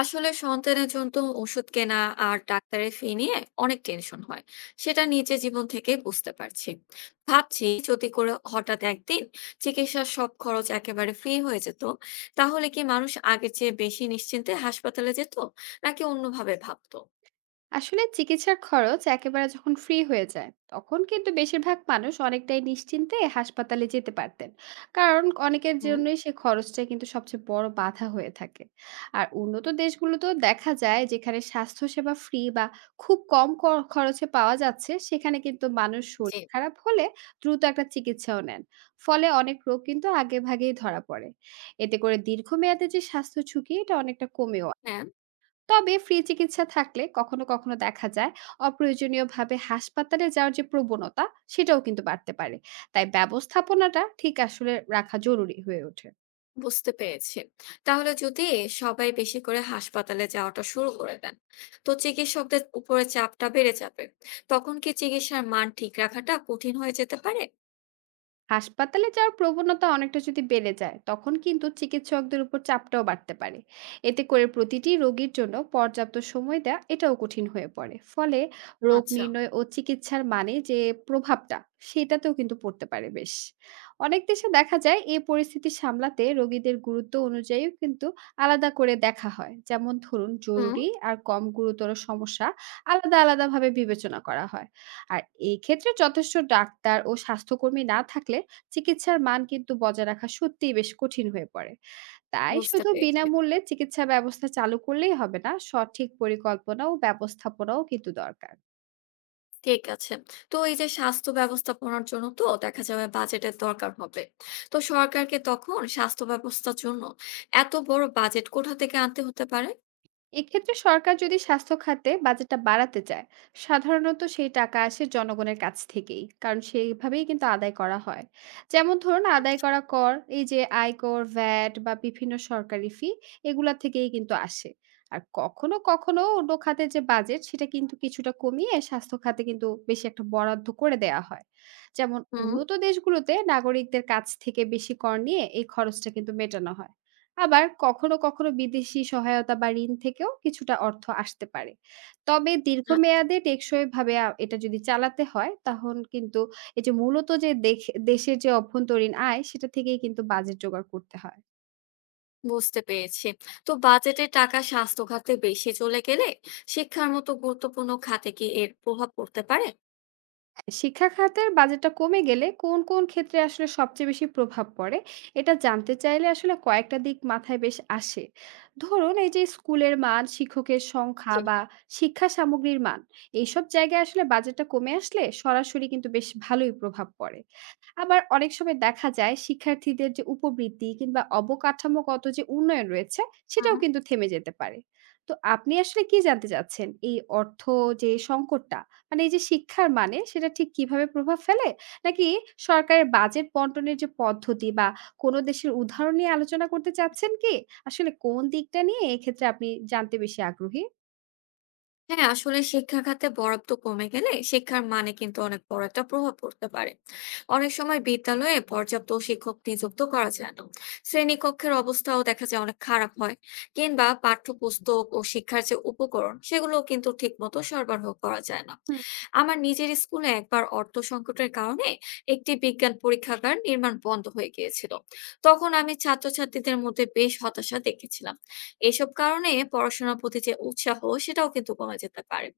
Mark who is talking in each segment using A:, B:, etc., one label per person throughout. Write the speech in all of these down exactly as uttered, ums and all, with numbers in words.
A: আসলে সন্তানের জন্য ওষুধ কেনা আর ডাক্তারের ফি নিয়ে অনেক টেনশন হয়। সেটা নিজে জীবন থেকে বুঝতে পারছি। ভাবছি যদি করে হঠাৎ একদিন চিকিৎসার সব খরচ একেবারে ফ্রি হয়ে যেত, তাহলে কি মানুষ আগের চেয়ে বেশি নিশ্চিন্তে হাসপাতালে যেত, নাকি অন্যভাবে ভাবতো?
B: আসলে চিকিৎসার খরচ একেবারে যখন ফ্রি হয়ে যায় তখন কিন্তু বেশিরভাগ মানুষ অনেকটাই নিশ্চিন্তে হাসপাতালে যেতে পারতেন, কারণ অনেকের
A: হুম।
B: জন্যই সে খরচটা কিন্তু সবচেয়ে বড় বাধা হয়ে থাকে। আর উন্নত দেশগুলোতেও দেখা যায় যেখানে স্বাস্থ্যসেবা ফ্রি বা খুব কম ক- খরচে পাওয়া যাচ্ছে, সেখানে কিন্তু মানুষ
A: জি।
B: শরীর খারাপ হলে দ্রুত একটা চিকিৎসাও নেন। ফলে অনেক রোগ কিন্তু আগে ভাগেই ধরা পড়ে, এতে করে দীর্ঘমেয়াদে যে স্বাস্থ্য ঝুঁকি এটা অনেকটা কমে।
A: হ্যাঁ।
B: তবে ফ্রি চিকিৎসা থাকলে কখনো কখনো দেখা যায় অপ্রয়োজনীয়ভাবে হাসপাতালে যাওয়ার যে প্রবণতা, সেটাও কিন্তু বাড়তে পারে। তাই ব্যবস্থাপনাটা ঠিক আসলে রাখা জরুরি হয়ে ওঠে।
A: বুঝতে পেরেছি। তাহলে যদি সবাই বেশি করে হাসপাতালে যাওয়াটা শুরু করে দেন, তো চিকিৎসকদের উপরে চাপটা বেড়ে যাবে। তখন কি চিকিৎসার মান ঠিক রাখাটা কঠিন হয়ে যেতে পারে?
B: হাসপাতালে যাওয়ার প্রবণতা অনেকটা যদি বেড়ে যায় তখন কিন্তু চিকিৎসকদের উপর চাপটাও বাড়তে পারে। এতে করে প্রতিটি রোগীর জন্য পর্যাপ্ত সময় দেওয়া এটাও কঠিন হয়ে পড়ে, ফলে রোগ
A: আচ্ছা।
B: নির্ণয় ও চিকিৎসার মানে যে প্রভাবটা সেটাতেও কিন্তু পড়তে পারে বেশ। অনেক দেশে দেখা যায় এই পরিস্থিতি সামলাতে রোগীদের গুরুত্ব অনুযায়ীও কিন্তু আলাদা করে দেখা হয়, যেমন ধরুন
A: হুম।
B: জরুরি আর কম গুরুতর সমস্যা আলাদা আলাদাভাবে বিবেচনা করা হয়। আর এই ক্ষেত্রে যথেষ্ট ডাক্তার ও স্বাস্থ্যকর্মী না থাকলে চিকিৎসার মান কিন্তু বজায় রাখা সত্যিই বেশ কঠিন হয়ে পড়ে। তাই
A: বুঝতে
B: শুধু
A: পেরেছি।
B: বিনামূল্যে চিকিৎসা ব্যবস্থা চালু করলেই হবে না, সঠিক পরিকল্পনা ও ব্যবস্থাপনাও কিন্তু দরকার।
A: ঠিক আছে। তো এই যে স্বাস্থ্য ব্যবস্থাপনার জন্য তো দেখা যাবে বাজেটের দরকার হবে। তো সরকারকে তখন স্বাস্থ্য ব্যবস্থার জন্য এত বড় বাজেট কোথা থেকে আনতে হতে পারে?
B: এক্ষেত্রে সরকার যদি স্বাস্থ্য খাতে বাজেটটা বাড়াতে চায়, সাধারণত সেই টাকা আসে জনগণের কাছ থেকেই, কারণ সেইভাবেই কিন্তু আদায় করা হয়। যেমন ধরুন আদায়
A: আচ্ছা।
B: করা কর, এই যে আয়কর, ভ্যাট বা বিভিন্ন সরকারি ফি, এগুলা থেকেই কিন্তু আসে। আর কখনো কখনো অন্য খাতের যে বাজেট সেটা কিন্তু কিছুটা কমিয়ে স্বাস্থ্য খাতে কিন্তু বেশি একটা বরাদ্দ করে দেয়া হয়। যেমন
A: হুম,
B: উন্নত দেশগুলোতে নাগরিকদের কাছ থেকে বেশি কর নিয়ে এই খরচটা কিন্তু মেটানো হয়। আবার কখনো, কখনো বিদেশি সহায়তা বা ঋণ থেকেও কিছুটা অর্থ আসতে পারে। তবে
A: আ
B: দীর্ঘমেয়াদে টেকসইভাবে আ এটা যদি চালাতে হয়, তখন কিন্তু এই যে মূলত যে দেখ দেশের যে অভ্যন্তরীণ আয়, সেটা থেকেই কিন্তু বাজেট জোগাড় করতে হয়।
A: বুঝতে পেরেছি। তো বাজেটের টাকা স্বাস্থ্য খাতে বেশি চলে গেলে শিক্ষার মতো গুরুত্বপূর্ণ খাতে কি এর প্রভাব পড়তে পারে?
B: শিক্ষা খাতের বাজেটটা কমে গেলে কোন কোন ক্ষেত্রে আসলে সবচেয়ে বেশি প্রভাব পড়ে এটা জানতে চাইলে আসলে কয়েকটা দিক মাথায় বেশ আসে। ধরুন এই যে স্কুলের মান, শিক্ষকের সংখ্যা
A: জি।
B: বা শিক্ষা সামগ্রীর মান, এইসব জায়গায় আসলে বাজেটটা কমে আসলে সরাসরি কিন্তু বেশ ভালোই প্রভাব পড়ে। আবার অনেক সময় দেখা যায় শিক্ষার্থীদের যে উপবৃত্তি কিংবা অবকাঠামোগত যে উন্নয়ন রয়েছে
A: হুম।
B: সেটাও কিন্তু থেমে যেতে পারে। তো আপনি আসলে কি জানতে চাচ্ছেন, এই অর্থ যে সংকটটা, মানে এই যে শিক্ষার মানে সেটা ঠিক কিভাবে প্রভাব ফেলে? নাকি সরকারের বাজেট বন্টনের যে পদ্ধতি বা কোন দেশের উদাহরণ নিয়ে আলোচনা করতে চাচ্ছেন কি? আসলে কোন দিকটা নিয়ে এক্ষেত্রে আপনি জানতে বেশি আগ্রহী?
A: হ্যাঁ, আসলে শিক্ষা খাতে বরাদ্দ কমে গেলে শিক্ষার মানে কিন্তু অনেক বড় একটা প্রভাব পড়তে পারে। অনেক সময় বিদ্যালয়ে পর্যাপ্ত শিক্ষক নিযুক্ত করা যায় না, শ্রেণীকক্ষের অবস্থাও দেখা যায় অনেক খারাপ হয়, কিংবা পাঠ্যপুস্তক ও শিক্ষার যে উপকরণ সেগুলো কিন্তু ঠিক মতো সরবরাহ করা যায় না। আমার নিজের স্কুলে একবার অর্থ সংকটের কারণে একটি বিজ্ঞান পরীক্ষাগার নির্মাণ বন্ধ হয়ে গিয়েছিল। তখন আমি ছাত্রছাত্রীদের মধ্যে বেশ হতাশা দেখেছিলাম। এসব কারণে পড়াশোনার প্রতি যে উৎসাহ, সেটাও কিন্তু কমে যেতে পারে।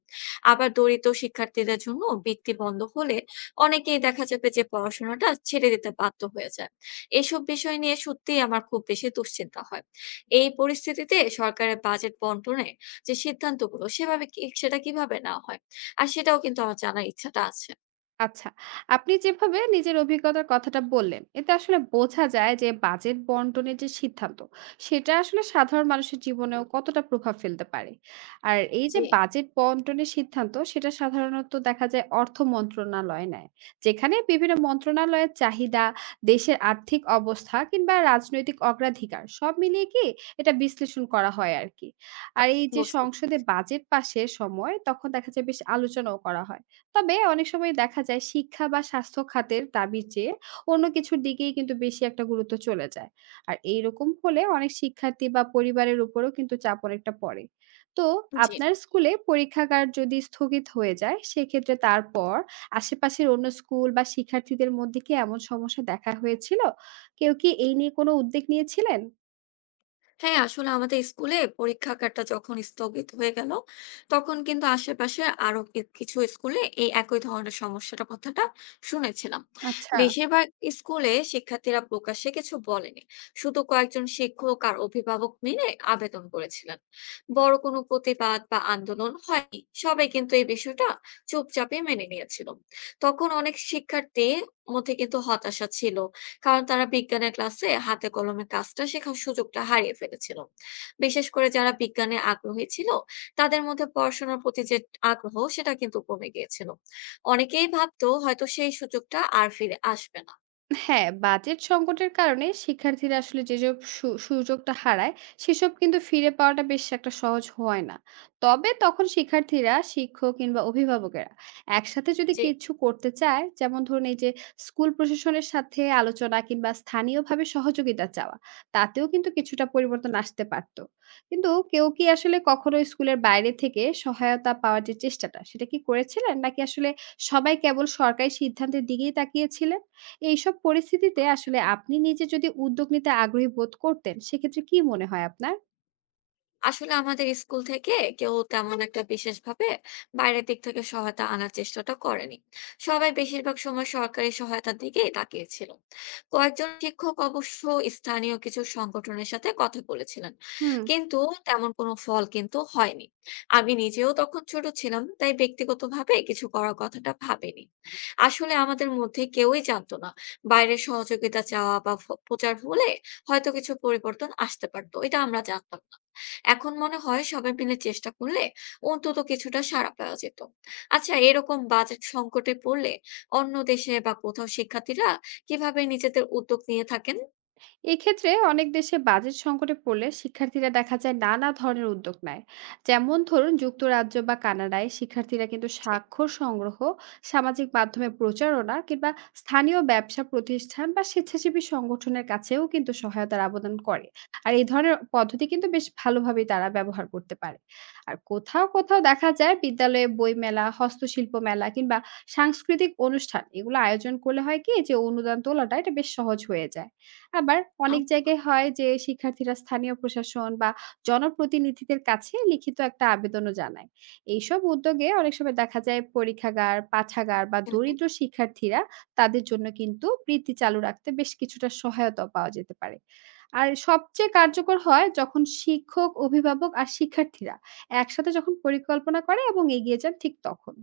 A: আবার দরিদ্র শিক্ষার্থীদের জন্য বৃত্তি বন্ধ হলে অনেকেই দেখা যাবে যে পড়াশোনাটা ছেড়ে দিতে বাধ্য হয়ে যায়। এসব বিষয় নিয়ে সত্যিই আমার খুব বেশি দুশ্চিন্তা হয়। এই পরিস্থিতিতে সরকারের বাজেট বন্টনে যে সিদ্ধান্তগুলো সেভাবে কি- সেটা কিভাবে নেওয়া হয়, আর সেটাও কিন্তু আমার জানার ইচ্ছাটা আছে।
B: আচ্ছা, আপনি যেভাবে নিজের অভিজ্ঞতার কথাটা বললেন, এতে আসলে বোঝা যায় যে বাজেট বন্টনের যে সিদ্ধান্ত, সেটা আসলে সাধারণ মানুষের জীবনেও কতটা প্রভাব ফেলতে পারে। আর এই যে
A: জি।
B: বাজেট বন্টনের সিদ্ধান্ত, সেটা সাধারণত দেখা যায় অর্থ মন্ত্রণালয় নেয়। যেখানে বিভিন্ন মন্ত্রণালয়ের চাহিদা, দেশের আর্থিক অবস্থা কিংবা রাজনৈতিক অগ্রাধিকার সব মিলিয়ে কি এটা বিশ্লেষণ করা হয় আরকি। আর এই যে
A: বুঝতে।
B: সংসদে বাজেট পাশের সময়, তখন দেখা যায় বেশ আলোচনাও করা হয়। তবে অনেক সময় দেখা যায় শিক্ষা বা স্বাস্থ্য খাতের দাবির চেয়ে অন্য কিছুর দিকেই কিন্তু বেশি একটা গুরুত্ব চলে যায়। আর এইরকম হলে অনেক শিক্ষার্থী বা পরিবারের উপরও কিন্তু চাপ অনেকটা পড়ে। তো
A: জি।
B: আপনার স্কুলে পরীক্ষাগার যদি স্থগিত হয়ে যায়, সেক্ষেত্রে তারপর আশেপাশের অন্য স্কুল বা শিক্ষার্থীদের মধ্যে কি এমন সমস্যা দেখা হয়েছিল? কেউ কি এই নিয়ে কোনো উদ্যোগ নিয়েছিলেন?
A: হ্যাঁ, আসলে আমাদের স্কুলে পরীক্ষা কাটা যখন স্থগিত হয়ে গেল, তখন কিন্তু আশেপাশে আরো কি- কিছু স্কুলে এই একই ধরনের সমস্যাটা কথাটা শুনেছিলাম।
B: আচ্ছা।
A: বেশিরভাগ স্কুলে শিক্ষার্থীরা প্রকাশ্যে কিছু বলেনি, শুধু কয়েকজন শিক্ষক আর অভিভাবক মিলে আবেদন করেছিলেন। বড় কোনো প্রতিবাদ বা আন্দোলন হয়নি, সবাই কিন্তু এই বিষয়টা চুপচাপে মেনে নিয়েছিল। তখন অনেক শিক্ষার্থী মধ্যে কিন্তু হতাশা ছিল, কারণ তারা বিজ্ঞানের ক্লাসে হাতে কলমে কাজটা শেখার সুযোগটা হারিয়ে ফেলেছিল। বিশেষ করে যারা বিজ্ঞানে আগ্রহী ছিল, তাদের মধ্যে পড়াশোনার প্রতি যে আগ্রহ, সেটা কিন্তু কমে গিয়েছিল। অনেকেই ভাবতো হয়তো সেই সুযোগটা আর ফিরে আসবে না।
B: হ্যাঁ, বাজেট সংকটের কারণে শিক্ষার্থীরা আসলে যেসব সু সুযোগটা হারায়, সেসব কিন্তু ফিরে পাওয়াটা বেশ একটা সহজ হয় না। তবে তখন শিক্ষার্থীরা, শিক্ষক কিংবা অভিভাবকেরা একসাথে যদি
A: জি।
B: কিছু করতে চায়, যেমন ধরুন এই যে স্কুল প্রশাসনের সাথে আলোচনা কিংবা স্থানীয়ভাবে সহযোগিতা চাওয়া, তাতেও কিন্তু কিছুটা পরিবর্তন আসতে পারত। কিন্তু কেউ কি আসলে কখনো স্কুলের বাইরে থেকে সহায়তা পাওয়ার যে চেষ্টাটা, সেটা কি করেছিলেন? নাকি আসলে সবাই কেবল সরকারি সিদ্ধান্তের দিকেই তাকিয়েছিলেন? এইসব পরিস্থিতিতে আসলে আপনি নিজে যদি উদ্যোগ নিতে আগ্রহী বোধ করতেন, সেক্ষেত্রে কি মনে হয় আপনার?
A: আসলে আমাদের স্কুল থেকে কেউ তেমন একটা বিশেষভাবে বাইরের দিক থেকে সহায়তা আনার চেষ্টাটা করেনি। সবাই বেশিরভাগ সময় সরকারি সহায়তার দিকেই তাকিয়েছিল। কয়েকজন শিক্ষক অবশ্য স্থানীয় কিছু সংগঠনের সাথে কথা বলেছিলেন,
B: হুম।
A: কিন্তু তেমন কোনো ফল কিন্তু হয়নি। আমি নিজেও তখন ছোট ছিলাম, তাই ব্যক্তিগতভাবে কিছু করার কথাটা ভাবিনি। আসলে আমাদের মধ্যে কেউই জানতো না বাইরের সহযোগিতা চাওয়া বা ফ- প্রচার হলে হয়তো কিছু পরিবর্তন আসতে পারতো, এটা আমরা জানতাম না। এখন মনে হয় সবাই মিলে চেষ্টা করলে অন্তত কিছুটা সাড়া পাওয়া যেত। আচ্ছা, এরকম বাজেট সংকটে পড়লে অন্য দেশে বা কোথাও শিক্ষার্থীরা কিভাবে নিজেদের উদ্যোগ নিয়ে থাকেন?
B: এক্ষেত্রে অনেক দেশে বাজেট সংকটে পড়লে শিক্ষার্থীরা দেখা যায় নানা ধরনের উদ্যোগ নেয়। যেমন ধরুন যুক্তরাজ্য বা কানাডায় শিক্ষার্থীরা কিন্তু স্বাক্ষর সংগ্রহ, সামাজিক মাধ্যমে প্রচারণা কিংবা স্থানীয় ব্যবসা প্রতিষ্ঠান বা স্বেচ্ছাসেবী সংগঠনের কাছেও কিন্তু সহায়তার আবেদন করে। আর এই ধরনের পদ্ধতি কিন্তু বেশ ভালোভাবেই তারা ব্যবহার করতে পারে। আর কোথাও কোথাও দেখা যায় বিদ্যালয়ে বই মেলা, হস্তশিল্প মেলা কিংবা সাংস্কৃতিক অনুষ্ঠান এগুলো আয়োজন করলে হয় কি, যে অনুদান তোলাটা এটা বেশ সহজ হয়ে যায়। আবার অনেক
A: আচ্ছা।
B: জায়গায় হয় যে শিক্ষার্থীরা স্থানীয় প্রশাসন বা জনপ্রতিনিধিদের কাছে লিখিত একটা আবেদনও জানায়। এইসব উদ্যোগে অনেক সময় দেখা যায় পরীক্ষাগার, পাঠাগার বা দরিদ্র শিক্ষার্থীরা, তাদের জন্য কিন্তু বৃত্তি চালু রাখতে বেশ কিছুটা সহায়তা পাওয়া যেতে পারে। আর সবচেয়ে কার্যকর হয় যখন শিক্ষক, অভিভাবক আর শিক্ষার্থীরা একসাথে যখন পরিকল্পনা করে এবং এগিয়ে যান ঠিক তখন।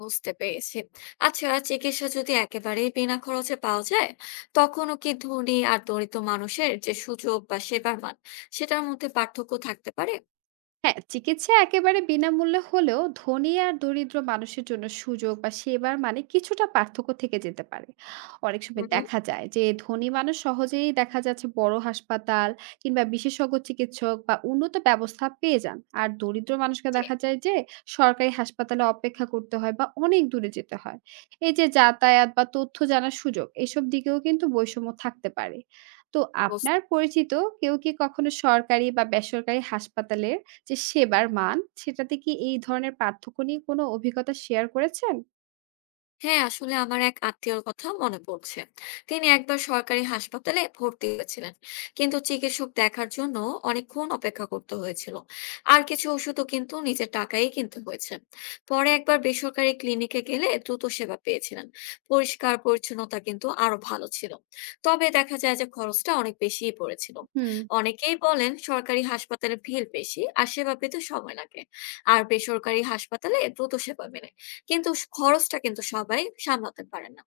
A: বুঝতে পেরেছি। আচ্ছা, চিকিৎসা যদি একেবারেই বিনা খরচে পাওয়া যায়, তখনও কি ধনী আর দরিদ্র মানুষের যে সুযোগ বা সেবার মান, সেটার মধ্যে পার্থক্য থাকতে পারে?
B: হ্যাঁ, চিকিৎসা একেবারে বিনামূল্যে হলেও ধনী আর দরিদ্র মানুষের জন্য সুযোগ বা সেবার মানে কিছুটা পার্থক্য থেকে যেতে পারে। অনেক
A: হুম
B: সময়
A: হুম।
B: দেখা যায় যে ধনী মানুষ সহজেই দেখা যাচ্ছে বড় হাসপাতাল কিংবা বিশেষজ্ঞ চিকিৎসক বা উন্নত ব্যবস্থা পেয়ে যান। আর দরিদ্র মানুষকে
A: জি।
B: দেখা যায় যে সরকারি হাসপাতালে অপেক্ষা করতে হয় বা অনেক দূরে যেতে হয়। এই যে যাতায়াত বা তথ্য জানার সুযোগ, এসব দিকেও কিন্তু বৈষম্য থাকতে পারে। তো
A: বুঝতে।
B: আপনার পরিচিত কেউ কি কখনো সরকারি বা বেসরকারি হাসপাতালে যে সেবার মান, সেটাতে কি এই ধরনের পার্থক্য নিয়ে কোনো অভিজ্ঞতা শেয়ার করেছেন?
A: হ্যাঁ, আসলে আমার এক আত্মীয়র কথা মনে পড়ছে। তিনি একবার সরকারি হাসপাতালে ভর্তি হয়েছিলেন। কিন্তু চিকিৎসক দেখার জন্য অনেকক্ষণ অপেক্ষা করতে হয়েছিল। আর কিছু ওষুধও কিন্তু নিজের টাকায় কিনতে হয়েছে। পরে একবার বেসরকারি ক্লিনিকে গেলে দ্রুত সেবা পেয়েছিলেন। পরিষ্কার পরিচ্ছন্নতা কিন্তু আরো ভালো ছিল। তবে দেখা যায় যে খরচটা অনেক বেশিই পড়েছিল।
B: হুম।
A: অনেকেই বলেন সরকারি হাসপাতালে ভিড় বেশি আর সেবা পেতে সময় লাগে। আর বেসরকারি হাসপাতালে দ্রুত সেবা মেলে। কিন্তু স খরচটা কিন্তু সবাই সামলাতে পারে না।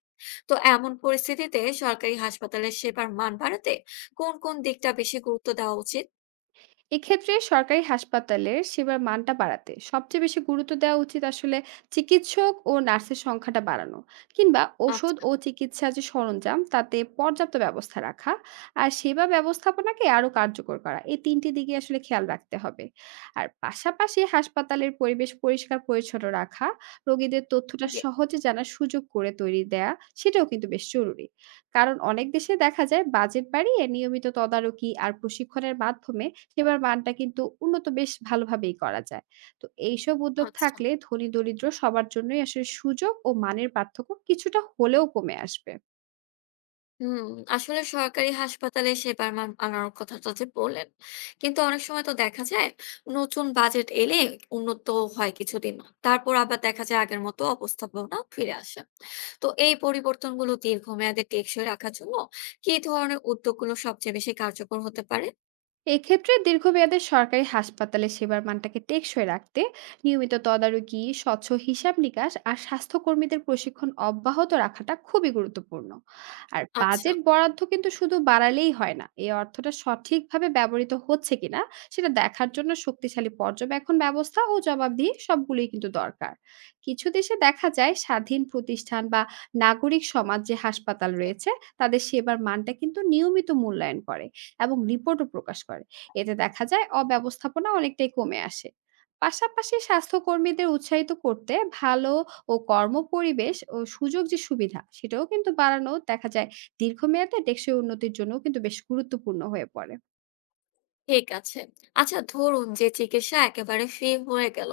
A: তো এমন পরিস্থিতিতে সরকারি হাসপাতালের সেবার মান বাড়াতে কোন, কোন দিকটা বেশি গুরুত্ব দেওয়া উচিত?
B: এক্ষেত্রে সরকারি হাসপাতালের সেবার মানটা বাড়াতে সবচেয়ে বেশি গুরুত্ব দেওয়া উচিত আসলে চিকিৎসক ও নার্সের সংখ্যাটা বাড়ানো কিংবা ওষুধ
A: আচ্ছা।
B: ও চিকিৎসা যে সরঞ্জাম তাতে পর্যাপ্ত ব্যবস্থা রাখা আর সেবা ব্যবস্থাপনাকে আরো কার্যকর করা, এই তিনটি দিকে আসলে খেয়াল রাখতে হবে। আর পাশাপাশি হাসপাতালের পরিবেশ পরিষ্কার পরিচ্ছন্ন রাখা, রোগীদের তথ্যটা
A: জি।
B: সহজে জানার সুযোগ করে তৈরি দেয়া, সেটাও কিন্তু বেশ জরুরি। কারণ অনেক দেশে দেখা যায় বাজেট বাড়িয়ে নিয়মিত তদারকি আর প্রশিক্ষণের মাধ্যমে সেবার মানটা কিন্তু উন্নত বেশ ভালোভাবেই করা যায়। তো এইসব উদ্যোগ
A: আচ্ছা।
B: থাকলে ধনী দরিদ্র সবার জন্যই আসলে সুযোগ ও মানের পার্থক্য কিছুটা হলেও কমে আসবে।
A: হুম, আসলে সরকারি হাসপাতালে সেবার মান আনার কথাটা যে বললেন, কিন্তু অনেক সময় তো দেখা যায় নতুন বাজেট এলে উন্নত হয় কিছুদিন। তারপর আবার দেখা যায় আগের মতো অবস্থাপনা ফিরে আসে। তো এই পরিবর্তনগুলো দীর্ঘমেয়াদে টেকসই রাখার জন্য কি ধরনের উদ্যোগগুলো সবচেয়ে বেশি কার্যকর হতে পারে?
B: এক্ষেত্রে দীর্ঘমেয়াদে সরকারি হাসপাতালে সেবার মানটাকে টেকসই রাখতে নিয়মিত তদারকি, স্বচ্ছ হিসাব নিকাশ আর স্বাস্থ্যকর্মীদের প্রশিক্ষণ অব্যাহত রাখাটা খুবই গুরুত্বপূর্ণ। আর
A: আচ্ছা।
B: বাজেট বরাদ্দ কিন্তু শুধু বাড়ালেই হয় না, এই অর্থটা সঠিকভাবে ব্যবহৃত হচ্ছে কিনা সেটা দেখার জন্য শক্তিশালী পর্যবেক্ষণ ব্যবস্থা ও জবাবদিহি সবগুলোই কিন্তু দরকার। কিছু দেশে দেখা যায় স্বাধীন প্রতিষ্ঠান বা নাগরিক সমাজ যে হাসপাতাল রয়েছে তাদের সেবার মানটা কিন্তু নিয়মিত মূল্যায়ন করে এবং রিপোর্টও প্রকাশ করে। এতে দেখা যায় অব্যবস্থাপনা অনেকটাই কমে আসে। পাশাপাশি স্বাস্থ্যকর্মীদের উৎসাহিত করতে ভালো ও কর্মপরিবেশ ও সুযোগ যে সুবিধা সেটাও কিন্তু বাড়ানো দেখা যায়, দীর্ঘমেয়াদে টেকসই উন্নতির জন্য কিন্তু বেশ গুরুত্বপূর্ণ হয়ে পড়ে।
A: ঠিক আছে। আচ্ছা, ধরুন যে চিকিৎসা একেবারে ফ্রি হয়ে গেল।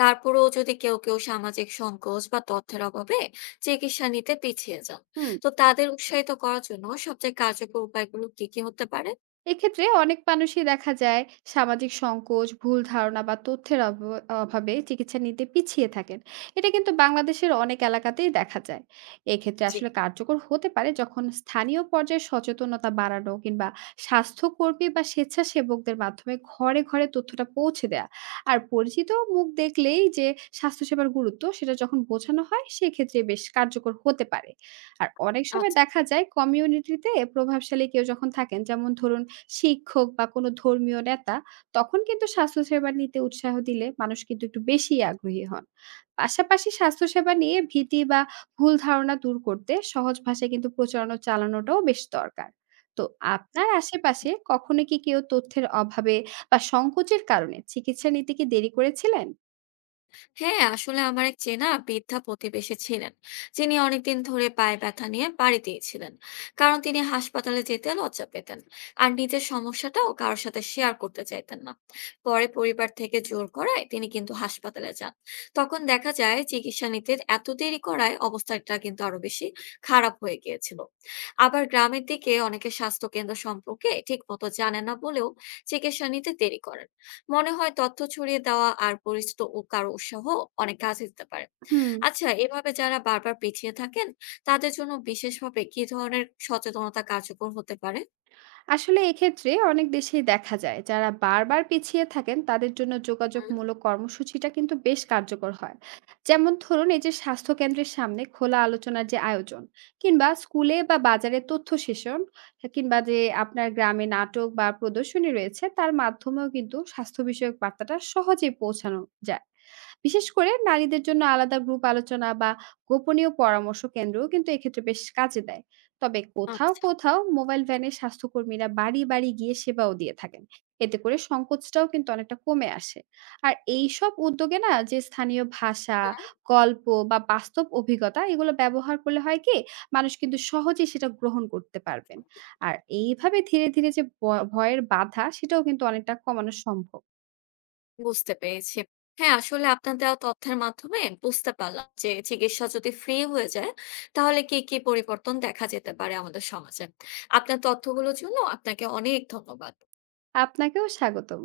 A: তারপরেও যদি কেউ, কেউ সামাজিক সংকোচ বা তথ্যের অভাবে চিকিৎসা নিতে পিছিয়ে যান।
B: হুম।
A: তো তাদের উৎসাহিত করার জন্য সবচেয়ে কার্যকর উপায়গুলো কি, কি হতে পারে?
B: এক্ষেত্রে অনেক মানুষই দেখা যায় সামাজিক সংকোচ, ভুল ধারণা বা তথ্যের অভ অভাবে চিকিৎসা নিতে পিছিয়ে থাকেন। এটা কিন্তু বাংলাদেশের অনেক এলাকাতেই দেখা যায়। এক্ষেত্রে
A: জি।
B: আসলে কার্যকর হতে পারে যখন স্থানীয় পর্যায়ে সচেতনতা বাড়ানো কিংবা স্বাস্থ্যকর্মী বা স্বেচ্ছাসেবকদের মাধ্যমে ঘরে, ঘরে তথ্যটা পৌঁছে দেয়া। আর পরিচিত মুখ দেখলেই যে স্বাস্থ্যসেবার গুরুত্ব সেটা যখন বোঝানো হয় সেক্ষেত্রে বেশ কার্যকর হতে পারে। আর অনেক সময় দেখা যায় কমিউনিটিতে প্রভাবশালী কেউ যখন থাকেন, যেমন ধরুন শিক্ষক বা কোনো ধর্মীয় নেতা, তখন কিন্তু স্বাস্থ্যসেবা নিতে উৎসাহ দিলে মানুষ কিন্তু একটু বেশি আগ্রহী হন। পাশাপাশি স্বাস্থ্যসেবা নিয়ে ভীতি বা ভুল ধারণা দূর করতে সহজ ভাষায় কিন্তু প্রচারণা চালানোটাও বেশ দরকার। তো আপনার আশেপাশে কখনো কি কেউ তথ্যের অভাবে বা সংকোচের কারণে চিকিৎসা নিতে কি দেরি করেছিলেন?
A: হ্যাঁ, আসলে আমার এক চেনা বৃদ্ধা প্রতিবেশী ছিলেন, যিনি অনেকদিন ধরে পায়ে ব্যথা নিয়ে বাড়িতেই ছিলেন। কারণ তিনি হাসপাতালে যেতে লজ্জা পেতেন আর নিজের সমস্যাটাও কারোর সাথে শেয়ার করতে চাইতেন না। পরে পরিবার থেকে জোর করায় তিনি কিন্তু হাসপাতালে যান। তখন দেখা যায় চিকিৎসা নিতে এত দেরি করায় অবস্থাটা কিন্তু আরো বেশি খারাপ হয়ে গিয়েছিল। আবার গ্রামের দিকে অনেকে স্বাস্থ্য কেন্দ্র সম্পর্কে ঠিক মতো জানে না বলেও চিকিৎসা নিতে দেরি করেন। মনে হয় তথ্য ছড়িয়ে দেওয়া আর পরিচিত ও কারো উৎসাহ অনেক কাজে দিতে পারে।
B: হুম।
A: আচ্ছা, এভাবে যারা বারবার পিছিয়ে থাকেন, তাদের জন্য বিশেষভাবে কি ধরনের সচেতনতা কার্যকর হতে পারে?
B: আসলে এক্ষেত্রে অনেক দেশেই দেখা যায় যারা বারবার পিছিয়ে থাকেন তাদের জন্য
A: হুম।
B: যোগাযোগমূলক কর্মসূচিটা কিন্তু বেশ কার্যকর হয়। যেমন ধরুন এই যে স্বাস্থ্য কেন্দ্রের সামনে খোলা আলোচনার যে আয়োজন কিংবা স্কুলে বা বাজারে তথ্য সেশন কিংবা যে আপনার গ্রামে নাটক বা প্রদর্শনী রয়েছে তার মাধ্যমেও কিন্তু স্বাস্থ্য বিষয়ক বার্তাটা সহজেই পৌঁছানো যায়। বিশেষ করে নারীদের জন্য আলাদা গ্রুপ আলোচনা বা গোপনীয় পরামর্শ কেন্দ্রও কিন্তু এক্ষেত্রে বেশ কাজে দেয়। তবে কোথাও
A: আচ্ছা।
B: কোথাও মোবাইল ভ্যানে স্বাস্থ্যকর্মীরা বাড়ি বাড়ি গিয়ে সেবাও দিয়ে থাকেন। এতে করে সংকোচটাও কিন্তু অনেকটা কমে আসে। আর এই সব উদ্যোগে না যে স্থানীয় ভাষা,
A: হুম,
B: গল্প বা বাস্তব অভিজ্ঞতা এগুলো ব্যবহার করলে হয় কি মানুষ কিন্তু সহজে সেটা গ্রহণ করতে পারবেন। আর এইভাবে ধীরে ধীরে যে ব- ভয়ের বাধা সেটাও কিন্তু অনেকটা কমানো সম্ভব।
A: বুঝতে পেরেছি। হ্যাঁ, আসলে আপনার দেওয়া তথ্যের মাধ্যমে বুঝতে পারলাম যে চিকিৎসা যদি ফ্রি হয়ে যায়, তাহলে কি কি পরিবর্তন দেখা যেতে পারে আমাদের সমাজে। আপনার তথ্যগুলোর জন্য আপনাকে অনেক ধন্যবাদ।
B: আপনাকেও স্বাগতম।